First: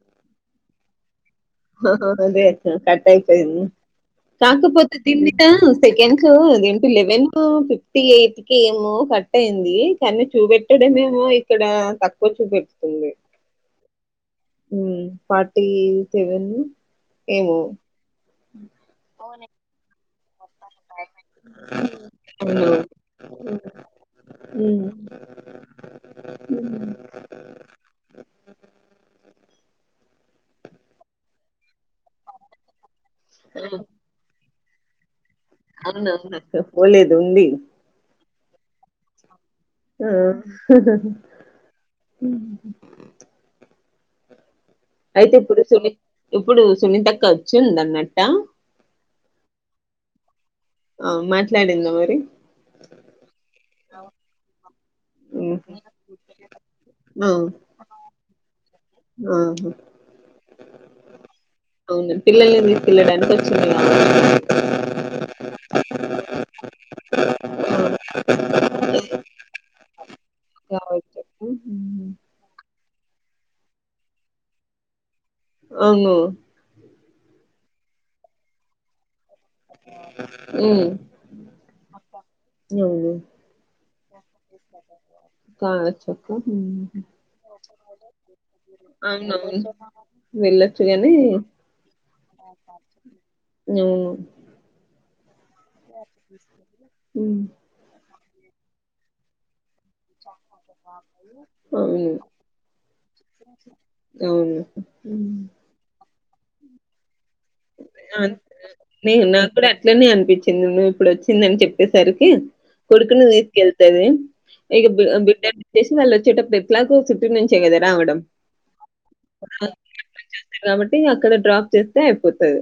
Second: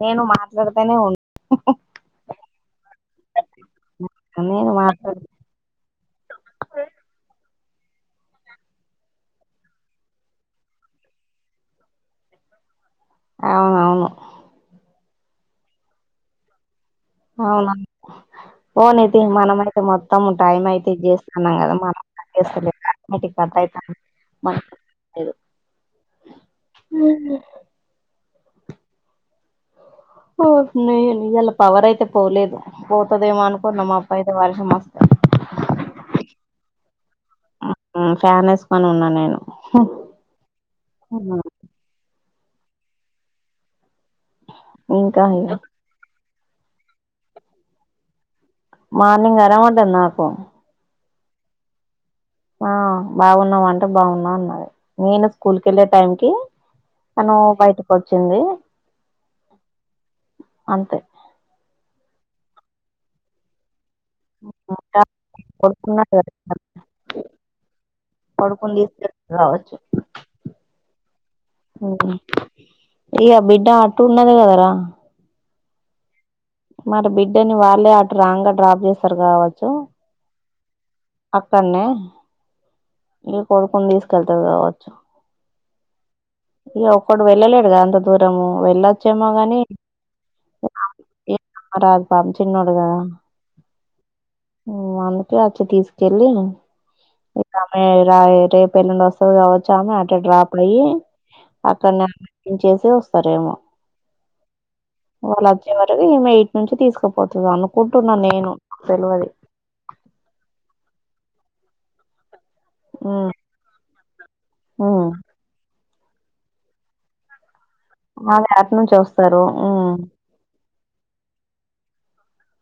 నేను మాట్లాడితేనే ఉం ఆ అదే కట్టైపోయింది ఉంటాను నేను కాకపోతే మాట్లాడు దీంట్లో seconds ten to eleven fifty eighth కి ఏమో కట్ అయింది కానీ చూపెట్టడమేమో ఇక్కడ తక్కువ చూపిస్తుంది. అవునవును. ఇది ఫార్టీ సెవెన్ ఏమో అవునా ఓ నిది మనమైతే మొత్తం. టైమ్ అయితే చేస్తున్నాం కదా మనం కట్ అవును చేస్తాలేదు అది కట్ అయితాలేదు. హ్మ్ సరే [inaudible] ఓర్నీ ఇయ్యాల పవర్ అయితే పోలేదు పోతుదామో అనుకున్నా మబ్బు అయితే పడతా సమస్తం అవునవును అక్క పోలేదు ఉంది. ఫ్యాన్ వేసుకొని ఉన్నాను నేను. ఆ హి హి ఇంకా అయితే ఇక ఇప్పుడు సునీత ఇప్పుడు సునీతక్క వచ్చిందన్నట్టా మార్నింగ్ రావద్దు నాకు ఆ మాట్లాడిందా మరి. ఆ బాగున్నావా అంటే బాగున్నా అన్నారు. నేను హ్మ్ స్కూల్ కి వెళ్ళే టైం కి తను బయటకి వచ్చింది. మ్ హు అంతే అవును పిల్లలే తీసుకెళ్ళడానికి వచ్చింది కావచ్చు. [unintelligible] పడుకున్నాడా కొడుకుని కావచ్చు. తీసుకొచ్చింది కావచ్చు. కావచ్చు అక్క ఉమ్. ఇ బిడ్డ అటు ఉన్నది కదరా? అవును మరి బిడ్డని వాళ్ళే అటు రాంగ్ గా డ్రాప్ చేస్తారు కావచ్చు మ్ ఇ కొడుకుని తీసుకెళ్తారు కావచ్చు. కావచ్చు. హ్మ్ వీడు ఒక్కడు వెళ్ళలేడుగదా అంత దూరము వెళ్ళొచ్చేమో గాని అవునవును వెళ్ళొచ్చు గాని [unintelligible] చిన్నోడుగా [unintelligible] వచ్చి తీసుకెళ్ళి హ్మ్ రేపు ఎల్లుండి వస్తరు [unintelligible] [unintelligible] అట్టే డ్రాప్ అయ్యి అక్కడ అవును [unintelligible] వస్తారేమో అవును హ్మ్ వాళ్ళ వచ్చే వరకు [unintelligible] ఈటి నుంచి తీసుకో నాకు కూడ అట్లనే అనిపించింది నువ్వు ఇప్పుడు చెప్పేసరికి కొడుకుని హ్మ్ తీసుకెళ్తుంది ఇక హ్మ్. బిడ్డ వచ్చసి వాళ్ళు వచ్చేటప్పుడు [unintelligible] చుట్టి నుంచి గ రావడం వాళ్ళు అటునుంచి వస్తారు. హ్మ్. అక్కడ డ్రాప్ చేస్తే అయిపోతది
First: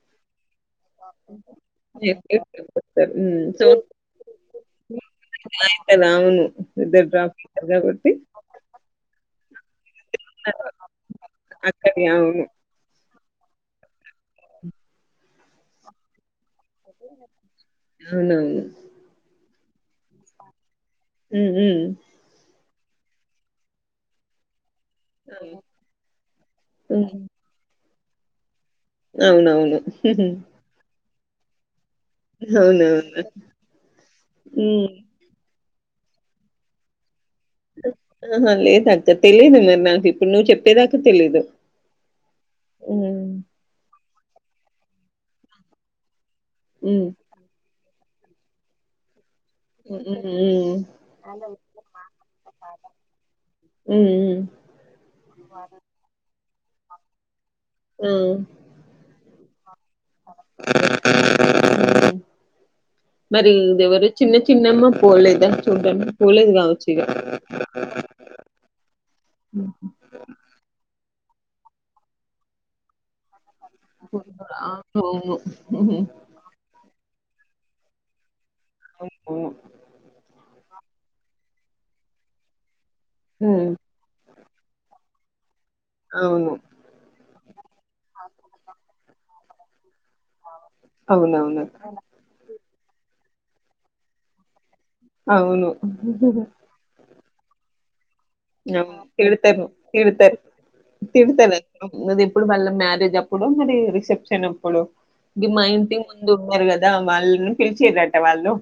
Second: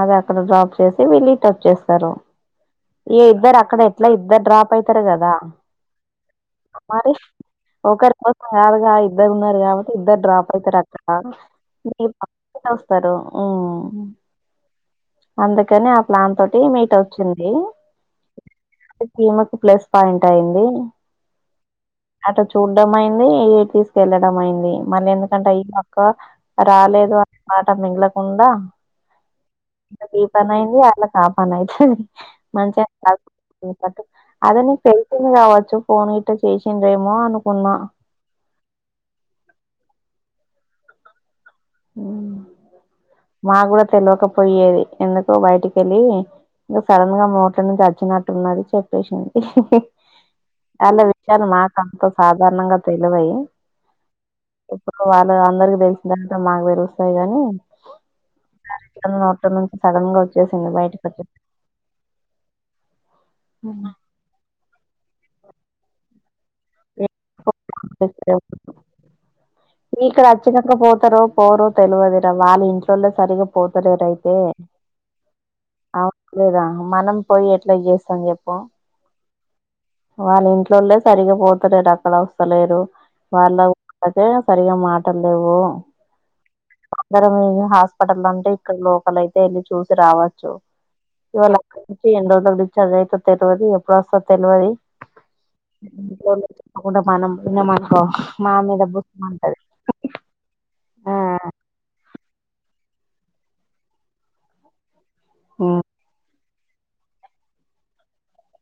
అది అక్కడ డ్రాప్ చేసి వెళ్ళిట వచ్చేస్తారు ఎస్ ఎస్ చెప్తారు. ఏ హ్మ్. ఇద్దర సో అక్కడ ఎట్ల ఇద్ [unintelligible] [inaudible] కదా! అవును. ఇద్దరు డ్రాప్ అవుతారు కాబట్టి ఇద్దరు ఉన్నారు కాబట్టి ఇద్దరు డ్రాప్ అయితారు అక్కడ అక్కడి అవును. [unintelligible] వస్తరు ఆ అందుకని ఆ ప్లాన్ తోటి మీతో వచ్చింది [unintelligible] ఒక ప్లస్ పాయింట్ అయ్యింది హు చూడ్డం అయింది ఏ తీసుకెళ్లడం అయింది మళ్ళీ ఎందుకంటే అ అక్క హ్మ్. రాలేదు హ్మ్. అన్నమాట మిగలకుండ అవునవును. పన్ అయింది అవునవును. [unintelligible] [unintelligible] హ్మ్. తెలిసింది కావచ్చు ఫోన్ గిట్ట చేసిండేమో అను ఆహా లేదాక్క తెలిదు మరి నాకు ఇప్పుడు నువ్వు చెప్పేదాక తెలీదు హ్మ్. [unintelligible] కూడ తెలియకపోయేది ఎందుకో బయటికి వెళ్ళి ఇంక హ్మ్. సడన్ గా మోటర్ నుంచి వచ్చినట్టున్నది చెప్పేసింది హ్మ్. హ్మ్. హ్మ్. వాళ్ళ విషయాలు నాకు అంత సాధారణంగా తెలవవు హ్మ్. హ్మ్. ఇప్పుడు వాళ్ళు అందరికి తెలిసినంక మాకు తెలుస్తాయి కానీ ఉ సడెన్గా వచ్చేసింది బయటికి హ్మ్. మరి ఇది ఎవరు చిన్న చిన్నమ్మ పోలేదా చుడనికి పోలేదు కావచ్చు ఇక. [unintelligible] వచ్చనంక పోతరు పోరు తెలివదురా వాళ్ళ ఇంట్లోల్లో సరిగా పోతులేరు అయితే అవును. అవును. హ్మ్. అవలేదా మనం పోయి ఎట్లా చేస్తం చెప్పు అ వాళ్ళ ఇంట్లల్లో సరిగా పోతలేరు అక్కడ వస్తలేరు వాళ్ళ హ్మ్. సరిగా మాటలు లేవు అవును అలయితే వెళ్ళి చూసి రావచ్చు ఇవాళ అవునవును అక్కడి నుంచి ఎన్ని [unintelligible] చదివుతే తెలియదు ఎప్పుడు వస్తోరో తెలియదు అవును మనం [unintelligible] బుసమంటది తిడతారు తిడతారు ఆ తిడ [unintelligible] అది ఇప్పుడు వాళ్ళ మ్యారేజ్ అప్పుడో మరి రిసెప్షన్ అప్పుడో ఇ మా ఉమ్, ఇంటి ముందు అన్నారు కదా వాళ్ళని పిలిచిర్రిట వాళ్ళు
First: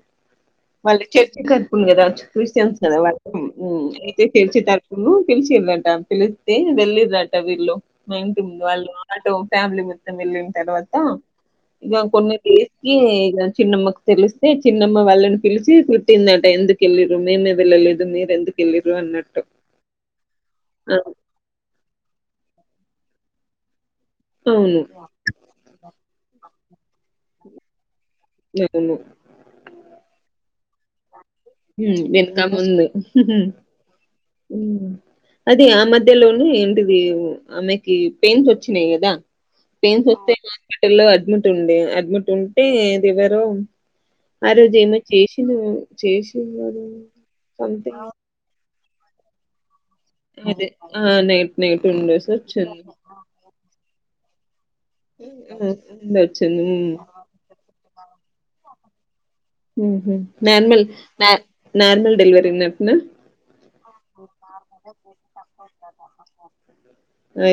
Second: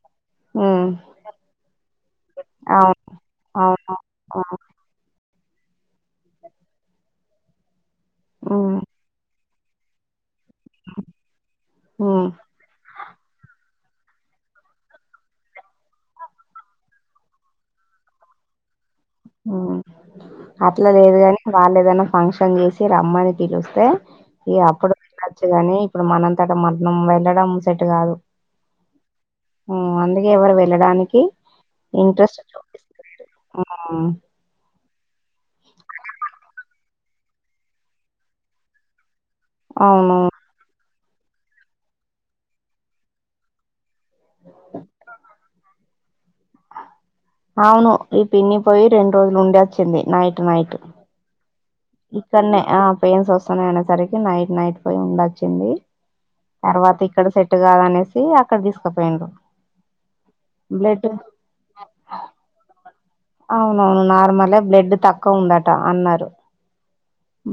ఉమ్, వాళ్ళు చర్చి కరుపుంది కదాచ్చు క్రిస్టియన్స్ కదా అవును వాళ్ళు ఉమ్ అవును అయితే ఆ, పిలిచిటేప్పుడు పిలిచిర్రట పిలిస్తే వెళ్ళిర్రట వీళ్ళు మేం తింద్ ఉమ్, వాల్ ఆటో ఫ్యామిలీ మెత్తం వెళ్లి తర్వాత ఇక ఉమ్. కొన్ని ప్లేస్ కి ఇక చిన్న మొక్ తెలిస్తే చిన్నమ్మ వాళ్ళని పిలిచి తిట్టిందమట ఎందుకెళ్లిరు మేమే వెళ్ళలేదు మీరు ఎందుకెళ్ళిరు అని ఉమ్ అట్లా లేదు గాని వాళ్ళు ఏదన్నా ఫంక్షన్ చేసి రమ్మని పిలిస్తే ఇక అవును అప్పుడు వెళ్ళొచ్చు గాని ఇప్పుడు మనంతట మన మనం వెళ్ళడం సెట్ కాదు అవును ఉమ్ అందుకే ఎవరు వెళ్ళడానికి ఉమ్ వెనక ఇంట్రెస్ట్ ముందు చూపిస్తలేరు. హ్మ్. ఉమ్ అది ఆ మధ్యలోనే ఏంటిది ఆమెకి పెయిన్స్ వచ్చినాయి కదా? పెయిన్స్ అవును. వస్తే ఇక హాస్పిటల్లో అడ్మిట్ ఉండే అడ్మిట్ ఉంటే అది ఎవరో ఆ రోజు ఏమో చేసింది చేసిందా రోజు అవును ఈ పిన్ని పోయి రెండు రోజులు ఉండి వచ్చింది నైట్ అదే నైట్ ఆ నైట్ నైట్ ఉండేసి ఇక్కడ్నే ఆ వచ్చింది పెయిన్స్ వస్తున్నాయ్ అనే సరికి నైట్ నైట్ పోయిండొచ్చింది ఉమ్, ఉండి వచ్చింది హ్మ్ తర్వాత ఇక్కడ సెట్ కాదనేసి అక్కడ్ తీసుకుపోయిండ్రు ఊహు నార్మల్ నార్మల్ డెలివరీ నట్నా అవునవును నార్మలే బ్లడ్ తక్కువ ఉందట అన్నారు.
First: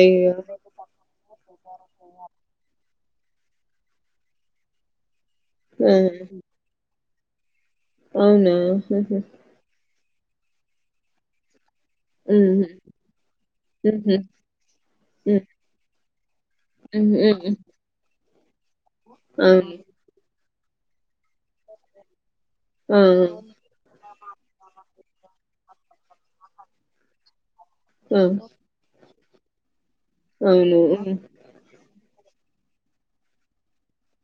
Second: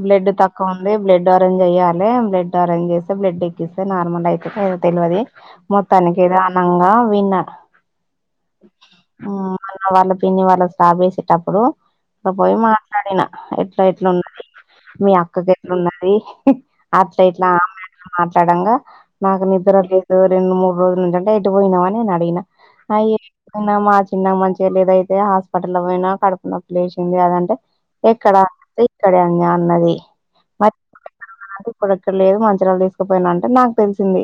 బ్లెడ్ తక్కువ ఉంది బ్లెడ్ అరెంజ్ జెయ్యాలి బ్లెడ్ అరెంజ్ చే బ్లెడ్ ఎక్కిస్తే నార్మల్ అయితే ఏదో తెల్వది ఆ! మొత్తానికి ఏదో ఆనంగా విన్నా అవునా ఊహు ఆ వాళ్ళ పిన్ని వాళ్ళు సాబేసేటప్పుడు పోయ్యి హుహు. మాట్లాడిన ఎట్ ఎట్లు హుహు. ఉన్నది మీ అక్క హ్మ్. ఎట్లున్నది అట్ హ్మ్. ఇట్లా హ్మ్. ఆ మేటర్ మాట్లాడంగా నాకు నిద్ర అవును. లేదు రెండు మూడు రోజుల నుంచి, అంటే ఎటు పోయినావని నేను అడిగిన అయ్యి అవును. నామా చిన్నగా మంచిగా లేదైతే హాస్పిటల్ లో పోయినా కడుపునొప్పి లేసింది అదంటే ఆ! ఎక్కడ ఎ ఇక్కడ అన్ అన్నది అవును ఊహు అంటే ఇప్పుడు ఇక్కడ లేదు మంచరాలు తీసుకుపోయినా అంటే నాకు తెలిసింది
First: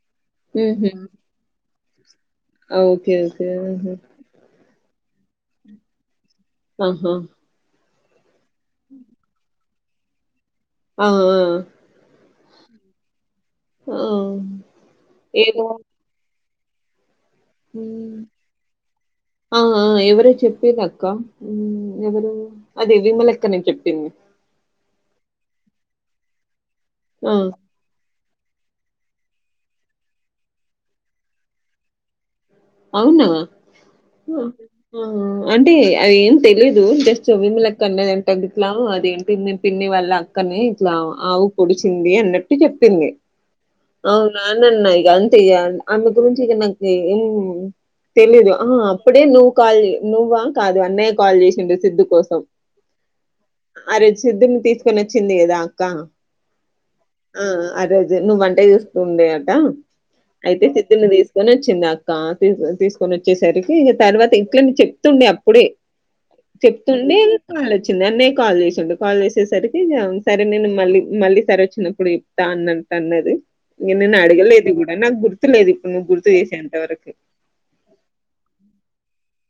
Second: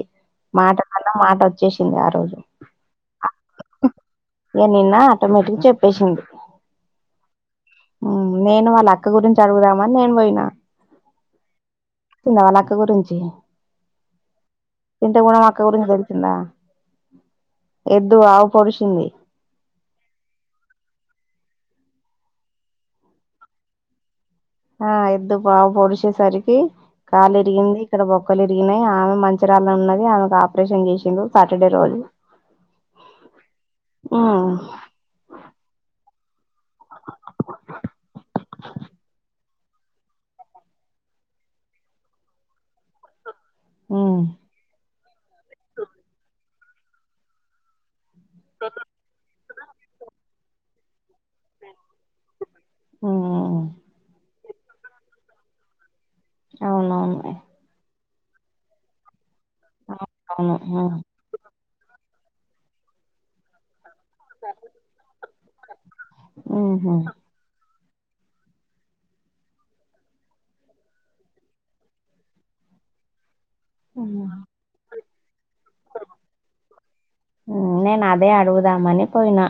హ్మ్. మాట హుహు. కన్నా మాట వచ్చేసింది ఆ రోజు ఆ! ఓకే. ఓకే. ఆహా! ఇక నిన్న ఆటోమేటిక్ చెప్పేసింది ఆహా ఉమ్ నేను వాళ్ళ అక్క గురించి అడుగుదామని నేను పోయినా ఆ ఆ ందా వాళ్ళ అక్క గురించి ఆ! తింట గుణం అక్క గురించి తెల్సిందా? ఉమ్ పొడిచింది ఆ ఆ ఎవరే చెప్పేదక్కా ఉమ్ ఎవరూ అదే విమలెక్కనే చెప్పింది. ఆ ఎద్దు బావు పొడిసేసరికి ఆ! కాలు ఇరిగింది ఇక్కడ బొ మొక్కలురిగినాయి ఆమె మంచిరాళ్ళలోనే ఉన్నది, ఆమెకు ఆపరేషన్ చేసిండ్రు సాటర్డే రోజు అవునా ఉమ్, ఆహ అంటే అవి ఏం? తెలీదు జస్ట్ విమలక్క అన్నది అంటా గిట్లా అదేంటిను పిన్ని వాళ్ళ అక్కని ఇట్లా ఆవు పొడిచింది అన్నట్టు చెప్పింది. ఉమ్, అవునా అన్నన్న ఇక అంతే ఆమె గురించి ఇక నాకు ఏం తెలీదు ఆ అప్పుడే నువ్వు కాల్ నువ్వా కాదు అన్నయ్య కాల్ చేసిండు సిద్ధు కోసం ఉమ్, అ రేజ సిద్ధుని తీసుకొని వచ్చింది కదా అక్క అవునవును ఆ ఆ రోజు నువ్వు వంట చూస్తుండే అట అవును అయితే ఉమ్, సిద్దుని తీసుకొని వచ్చింది అక్క తీసుకొని వచ్చేసరికి తర్వాత ఇట్లనే చెప్తుండే అప్పుడే ఉమ్, చెప్తుండే ఆలోచన అన్నయ్య కాల్ చేసిండు కాల్ చేసేసరికి సరే నేను మళ్ళీ మళ్ళీ సారి వచ్చినప్పుడు చెప్తా అన్నా అన్నది ఇగానన్నను ఉమ్. అడగలేదు కూడా నాకు గుర్తులేదు ఇప్పుడు నువ్వు గుర్తు చేసే అంత వరకు నేను అదే అడుగుదామని పోయిన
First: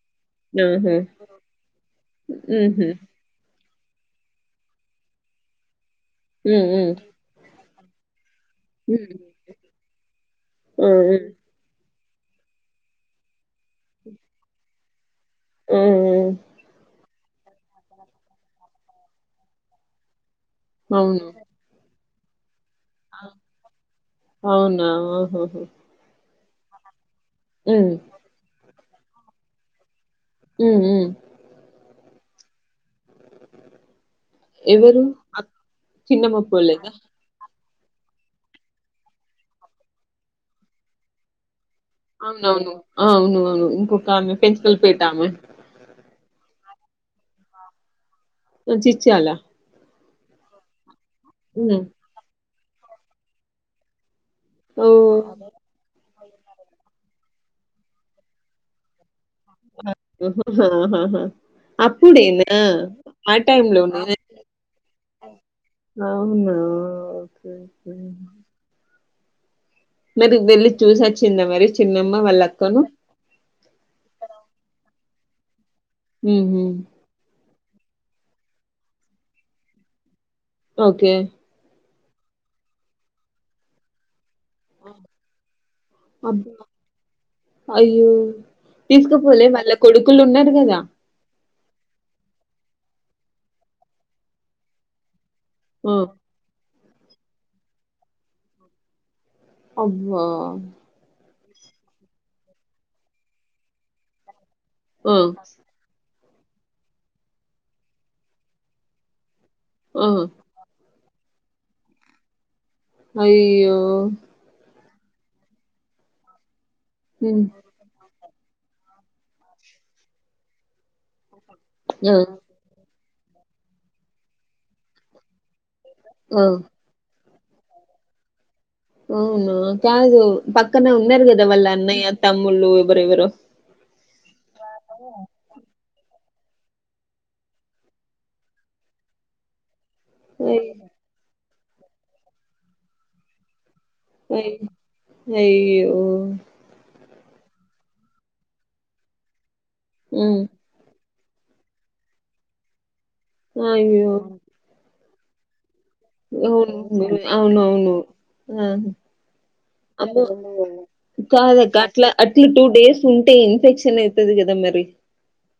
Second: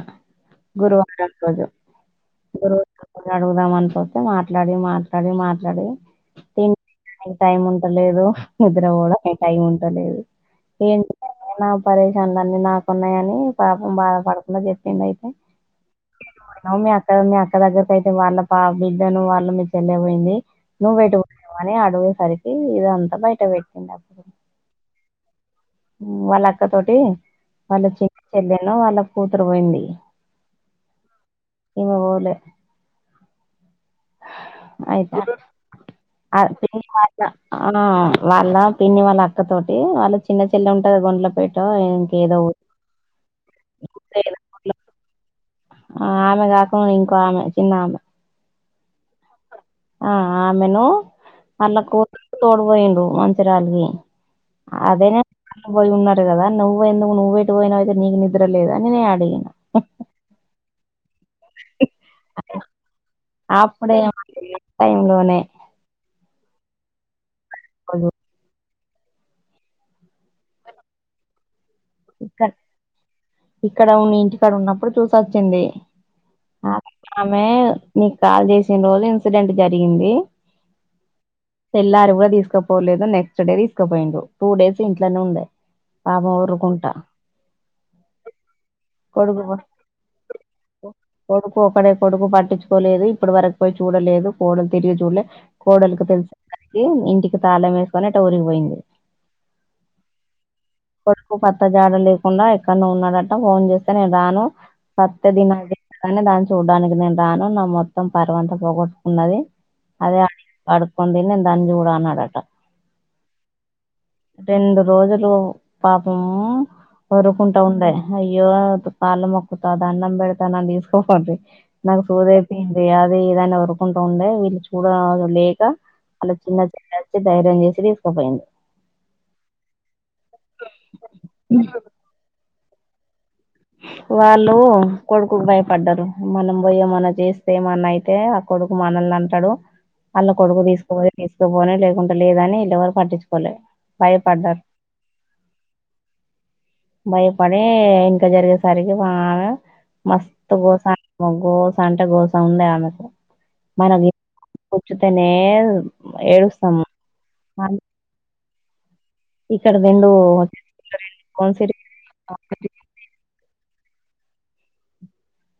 ఆహా! గురువారం రోజు గురువ హుహు. అడుగుధాం అనుకు మాట్లాడి మాట్లాడి మాట్లాడి హ్మ్. హ్మ్. తినే టైం ఉంటలేదు నిద్ర కూడా టైం ఉంటలేదు ఆ! ఆ! ఏంది నా పరేషాన్ అన్నీ నాకున్నాయ అని పాపం బాధ పడకుండా చెప్పింది అయితే ఆ! ఆ! అక్కడ మీ అక్క దగ్గరకు అయితే వాళ్ళ పా బిడ్డాను ను వాళ్ళ మీ చెల్లే పోయింది. నువ్వు అవును. పెట్టుకున్నావని అడగేసరికి ఇదంతా బయట పెట్టిండు అప్పుడు అవునా! ఆహాహా! వాళ్ళ అక్క తోటి వాళ్ళ హ్మ్. చె చెల్లెను వాళ్ళ కూతురు పోయింది ఉ ఊ ఈమె ఎవరు? ఆయితే అక్ ఆ చిన్నమ్మ డీ పోలేదా? మార్ట్ లా ఆవును వాళ్ళ పిన్ని వాళ్ళ అక్క తోటి వాళ్ళు చిన్న చెల్ల ఉంటది గుండ్లా పెట అవునవును అవును అవును ఇంకొకమె ఏదో ఊర్లో పెన్చకల్ పేటమే ఆ ఆమె కాకుండా ఇంకో ఆమె చిన్న ఆమె వచ్చి ఇచ్చేయాల ఆ ఆమెను ఆళ్ళా కూతురూ తోడు పోయిండ్రు మంచిర్యాలకి ఓ అదేనే పోయి ఉన్నారు కదా నువ్వు ఎందుకు నువ్వే పోయిన అయితే నీకు నిద్ర లేదని నేను అడిగిన ఆహాహా అప్పుడేనా ఆ టైమ్ అప్పుడే లోనే టైమ్ లోనే ఆవునా ఒకే మరి వెళ్ళి చూసి వచ్చిండ్రా మరి చిన్నమ్మ వాళ్ళ ఇక్కడ అక్కను ఇక్కడ ఉన్న మీ ఇంటికడ ఉన్నప్పుడు చూసోచ్చింది ఉహు ఆమె నీకు కాల్ చేసిన రోజు ఇన్సిడెంట్ జరిగింది ఓకే తెల్లారీ కూడా తీసుకపోలేదు నెక్స్ట్డే తీసుకపోయిండు టూ డేస్ ఇంట్లనే ఉండే పాపం అబ్బా ఊరుకుం అయ్యో కొడుకు తీసుకుపోలే వాళ్ళా కొడుకులు ఉన్నారు కదా ఒక్క ఒక్కడే కొడుకు పట్టిచ్చుకోలేదు ఇప్పటి వరకు పోయి చూడలేదు కోడలు తిరిగి చూడలే ఆ కోడలకు తెలిసు ఇంటికి తాళం వేసుకొని ఎటో ఊరికిపోయింది. అబ్బా పత్త జాడ లేకుండా ఎక్కడనో ఉన్నాడట ఫోన్ చేస్తే నేను రాను ఆ సత్తాది [unintelligible] దాన్ని చూడ్డానికి నేను రాను నా మొత్తం పర్వంత పోగొట్టుకున్నది ఆ అదే పడుక్కుంది నేను దాన్నీ చూడ ఆన్నాడట అయ్యో రోతులు పాపము వోర్రు హ్మ్ కుంటా ఉండే అయ్యో కాళ్ళు మొక్కుత దండం బెడతా నన్ను తీస్కపోండ్రి నాకు ఆ సుధెపోయిర్రి అది ఏదైనా వర్రు కుంట ఉండే వీళ్ళు చూడ లేక అలా ఆ చిన్న పిన్ని అచ్చి ధైర్యం చేసి తీసుకపోయింది అవునా కాదు పక్కనే ఉన్నారు కదా వాళ్ళు అన్నయ్య తమ్ముళ్ళు ఎవరెవ్వరో వాళ్ళు కొడుకుకు భయపడ్డారు మనం పోయి ఏమన్నా చేస్తే ఏమన్నా అయితే అ కొడుకు మనల్ని అంటాడు అళ్ళ కొడుకు అయ్ తీసుకుపో తీసుకుపోని లేకుంటే లేదని ఈళ్ళు ఎవరు పట్టించుకోలే ఐ భయపడ్డారు అయ్యో భయపడి ఇంత జరిగేసరికి ఆమె ఉమ్ మస్తు గోస గోస అంటే గోస ఉండే ఆమెకు అయ్యో తనే అవును అవునవును ఆ ఇక్కడ రెండు అబ్బో కోన్సిరి కాదక్క అట్లా అట్లు టూ డేస్ ఉంటే ఎఫెక్షన్ అయితది కదా మరి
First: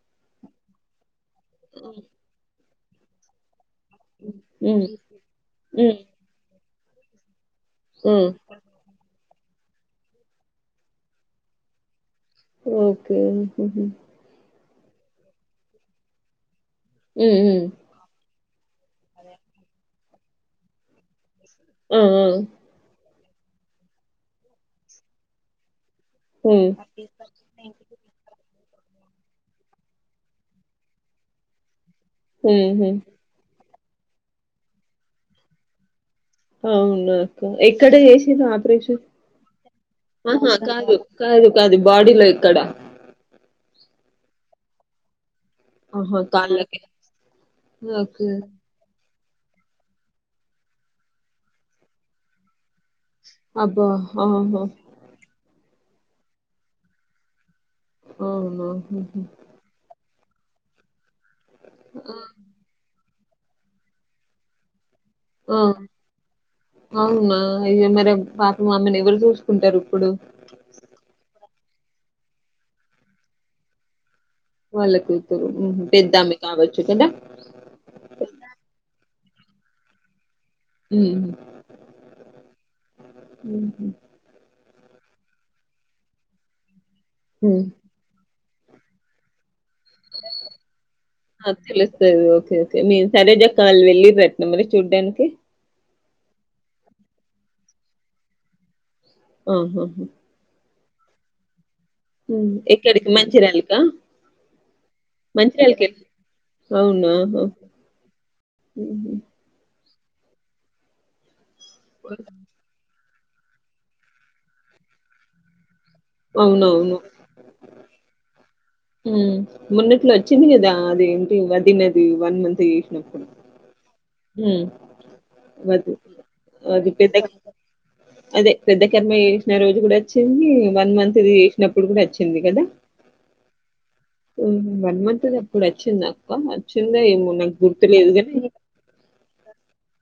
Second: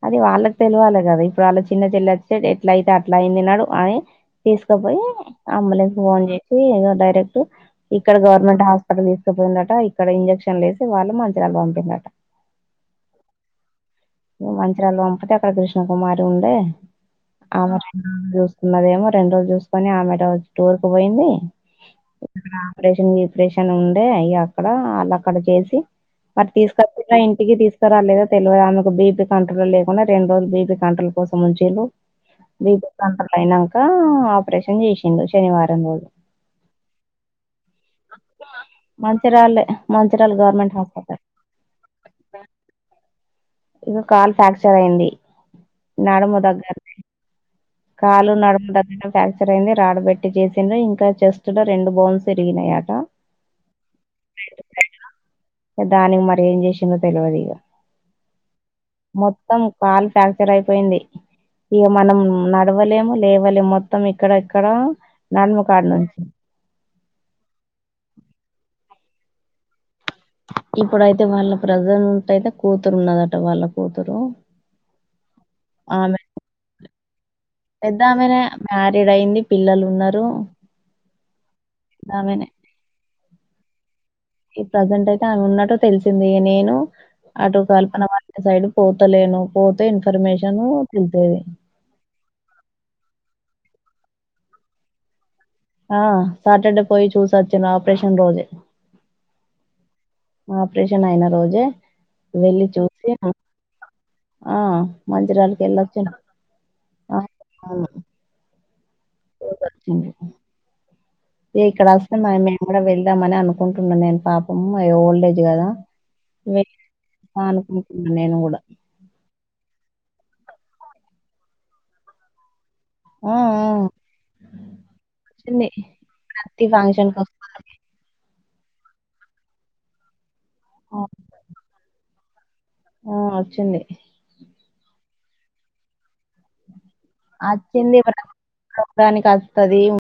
అది వాళ్ళకి తెలవాలే కదా ఇప్పుడు వాళ్ళ చిన్న చెల్లి అచ్చే ఎట్ల అయితే అట్లా అయింది నడువ్ అని ఉమ్ తీసుకపోయి అంబులెన్స్ ఉమ్ ఫోన్ చేసి ఇగ డైరెక్ట్ ఆ ఇక్కడ గవర్నమెంట్ హాస్పిటల్ తీసుకుపోయిందట ఇక్కడ ఇంజెక్షన్లు లేేసి వాళ్ళు మంచిర్యాల్ పంపింరట ఓకే ఉమ్ ఇగ మంచిర్యాల్ పంపితే అక్కడ కృష్ణకుమారి ఉండే ఉమ్ ఆమె చూ ఉన్నదేమో రెండు రోజు చూసుకొని ఆమె ఏటో టూర్ కు పోయింది ఆ ఆ ఆపరేషన్ చే ఆపరేషన్ ఉండే అయి అక్కడ వాళ్ళు అక్కడ చేసి మరి ఉమ్ తీసుకొచ్చిండ్రా ఇంటికి తీసుకురాలేదా తెలవది ఆమె బీపీ కంట్రోల్ లేకుండా రెండు రోజులు బీపీ కంట్రోల్ కోసం ఉంచే బీపీ ఉహు కంట్రోల్ అయినాక నంక ఆపరేషన్ చేసిండ్రు శనివారం రోజు అవునాక్క ఎక్కడ చేసిండ్రు ఆపరేషన్ మంచిర్యాల మంచిర్యాల ఆహా గవర్నమెంట్ కాదు హాస్పిటల్ కాదు కాదు బాడీలో ఎక్కడ ఇక కాళ్లు ఫ్రాక్చర్ అయింది ఆహా! నడుము కాళ్ళకి. దగ్గరనే ఓకే. కాళ్లు నడుము దగ్గర ఫ్రాక్చర్ అయింది రాడబెట్టి చేసిండ్రు ఇంకా చెస్ట్ లో రెండు బోన్స్ ఇరిగినాయి ఆట అబ్బా ఆహా దానికి మరేం చేసిందో తెలివదిగా అవునా ఉహు కాలు ఫ్రాక్చర్ అయిపోయింది ఇక మనం నడవలేము లేవలేము మొత్తం ఇక్కడ ఇక్కడ లే ఆ అవునా అయ్యో మరి అ పాపం అమెనీ ఎవ వరు చూసుకుంటారు ఇప్పుడు ఇప్పుడైతే వాళ్ళ ప్రజెంట్ అయితే కూతురు ఉన్నదట వాళ్ళ కూతురు వాళ్ళ కూతురు ఉహు పెద్దమే కావచ్చు కదా పెద్దామేనే మ్యారీడ్ అయింది పిల్లలు ఉన్నారు ఉహూ పెద్ద ఆమెనే ఉహూ ఈ ప్రజెంట్ అయితే ఆయన ఉన్నట్టు తెలిసింది నేను అటు హ్మ్. కల్పన వల్ సైడ్ పోతలేను పోతే ఇన్ఫర్మేషన్ తెలిసేది హా తెలుస్తది ఓకే ఓకే మీ శైలజక్క వాళ్ళు వెళ్ళి రత్న మరి చూడ్డానికి ఆ సాటర్డే పోయి చూసొచ్చను ఆపరేషన్ రోజే ఆహాహా ఆపరేషన్ అయిన రోజే హ్మ్. వెళ్ళి ఎక్కడికి చూసి మంచిర్యాలకా? ఆ మంచిర్యాల కు మంచిర్యాలకెళ్ వెళ్ళొచ్చిన అవునా ఉహు ఇక్కడ వస్తే మ మేము కూడా వెళ్లి ద్దామని అనుకుంటున్నాను నేను పాపం ఓల్డేజ్ కదా అవునవును. అనుకుంటున్నాను నేను కూడా హ్మ్. మొన్నట్లో వచ్చింది కదా అదేంటి వదినది వన్ [unintelligible] ఆ ఆ వచ్చింది అ ప్రతి అది ఫంక్షన్ కి పెద్దగా వస్త అదే పెద్ద కర్మ చేసిన రోజు కూడా వచ్చింది వన్ మంత్ ది చేసినప్పుడు కూడా వచ్చింది కదా ఆ వచ్చింది ఉహు వన్ మంత్ ఎప్పుడు వచ్చింద వచ్చిందా ఏమో నాకు గుర్తులేదు కానీ దానికి వస్తది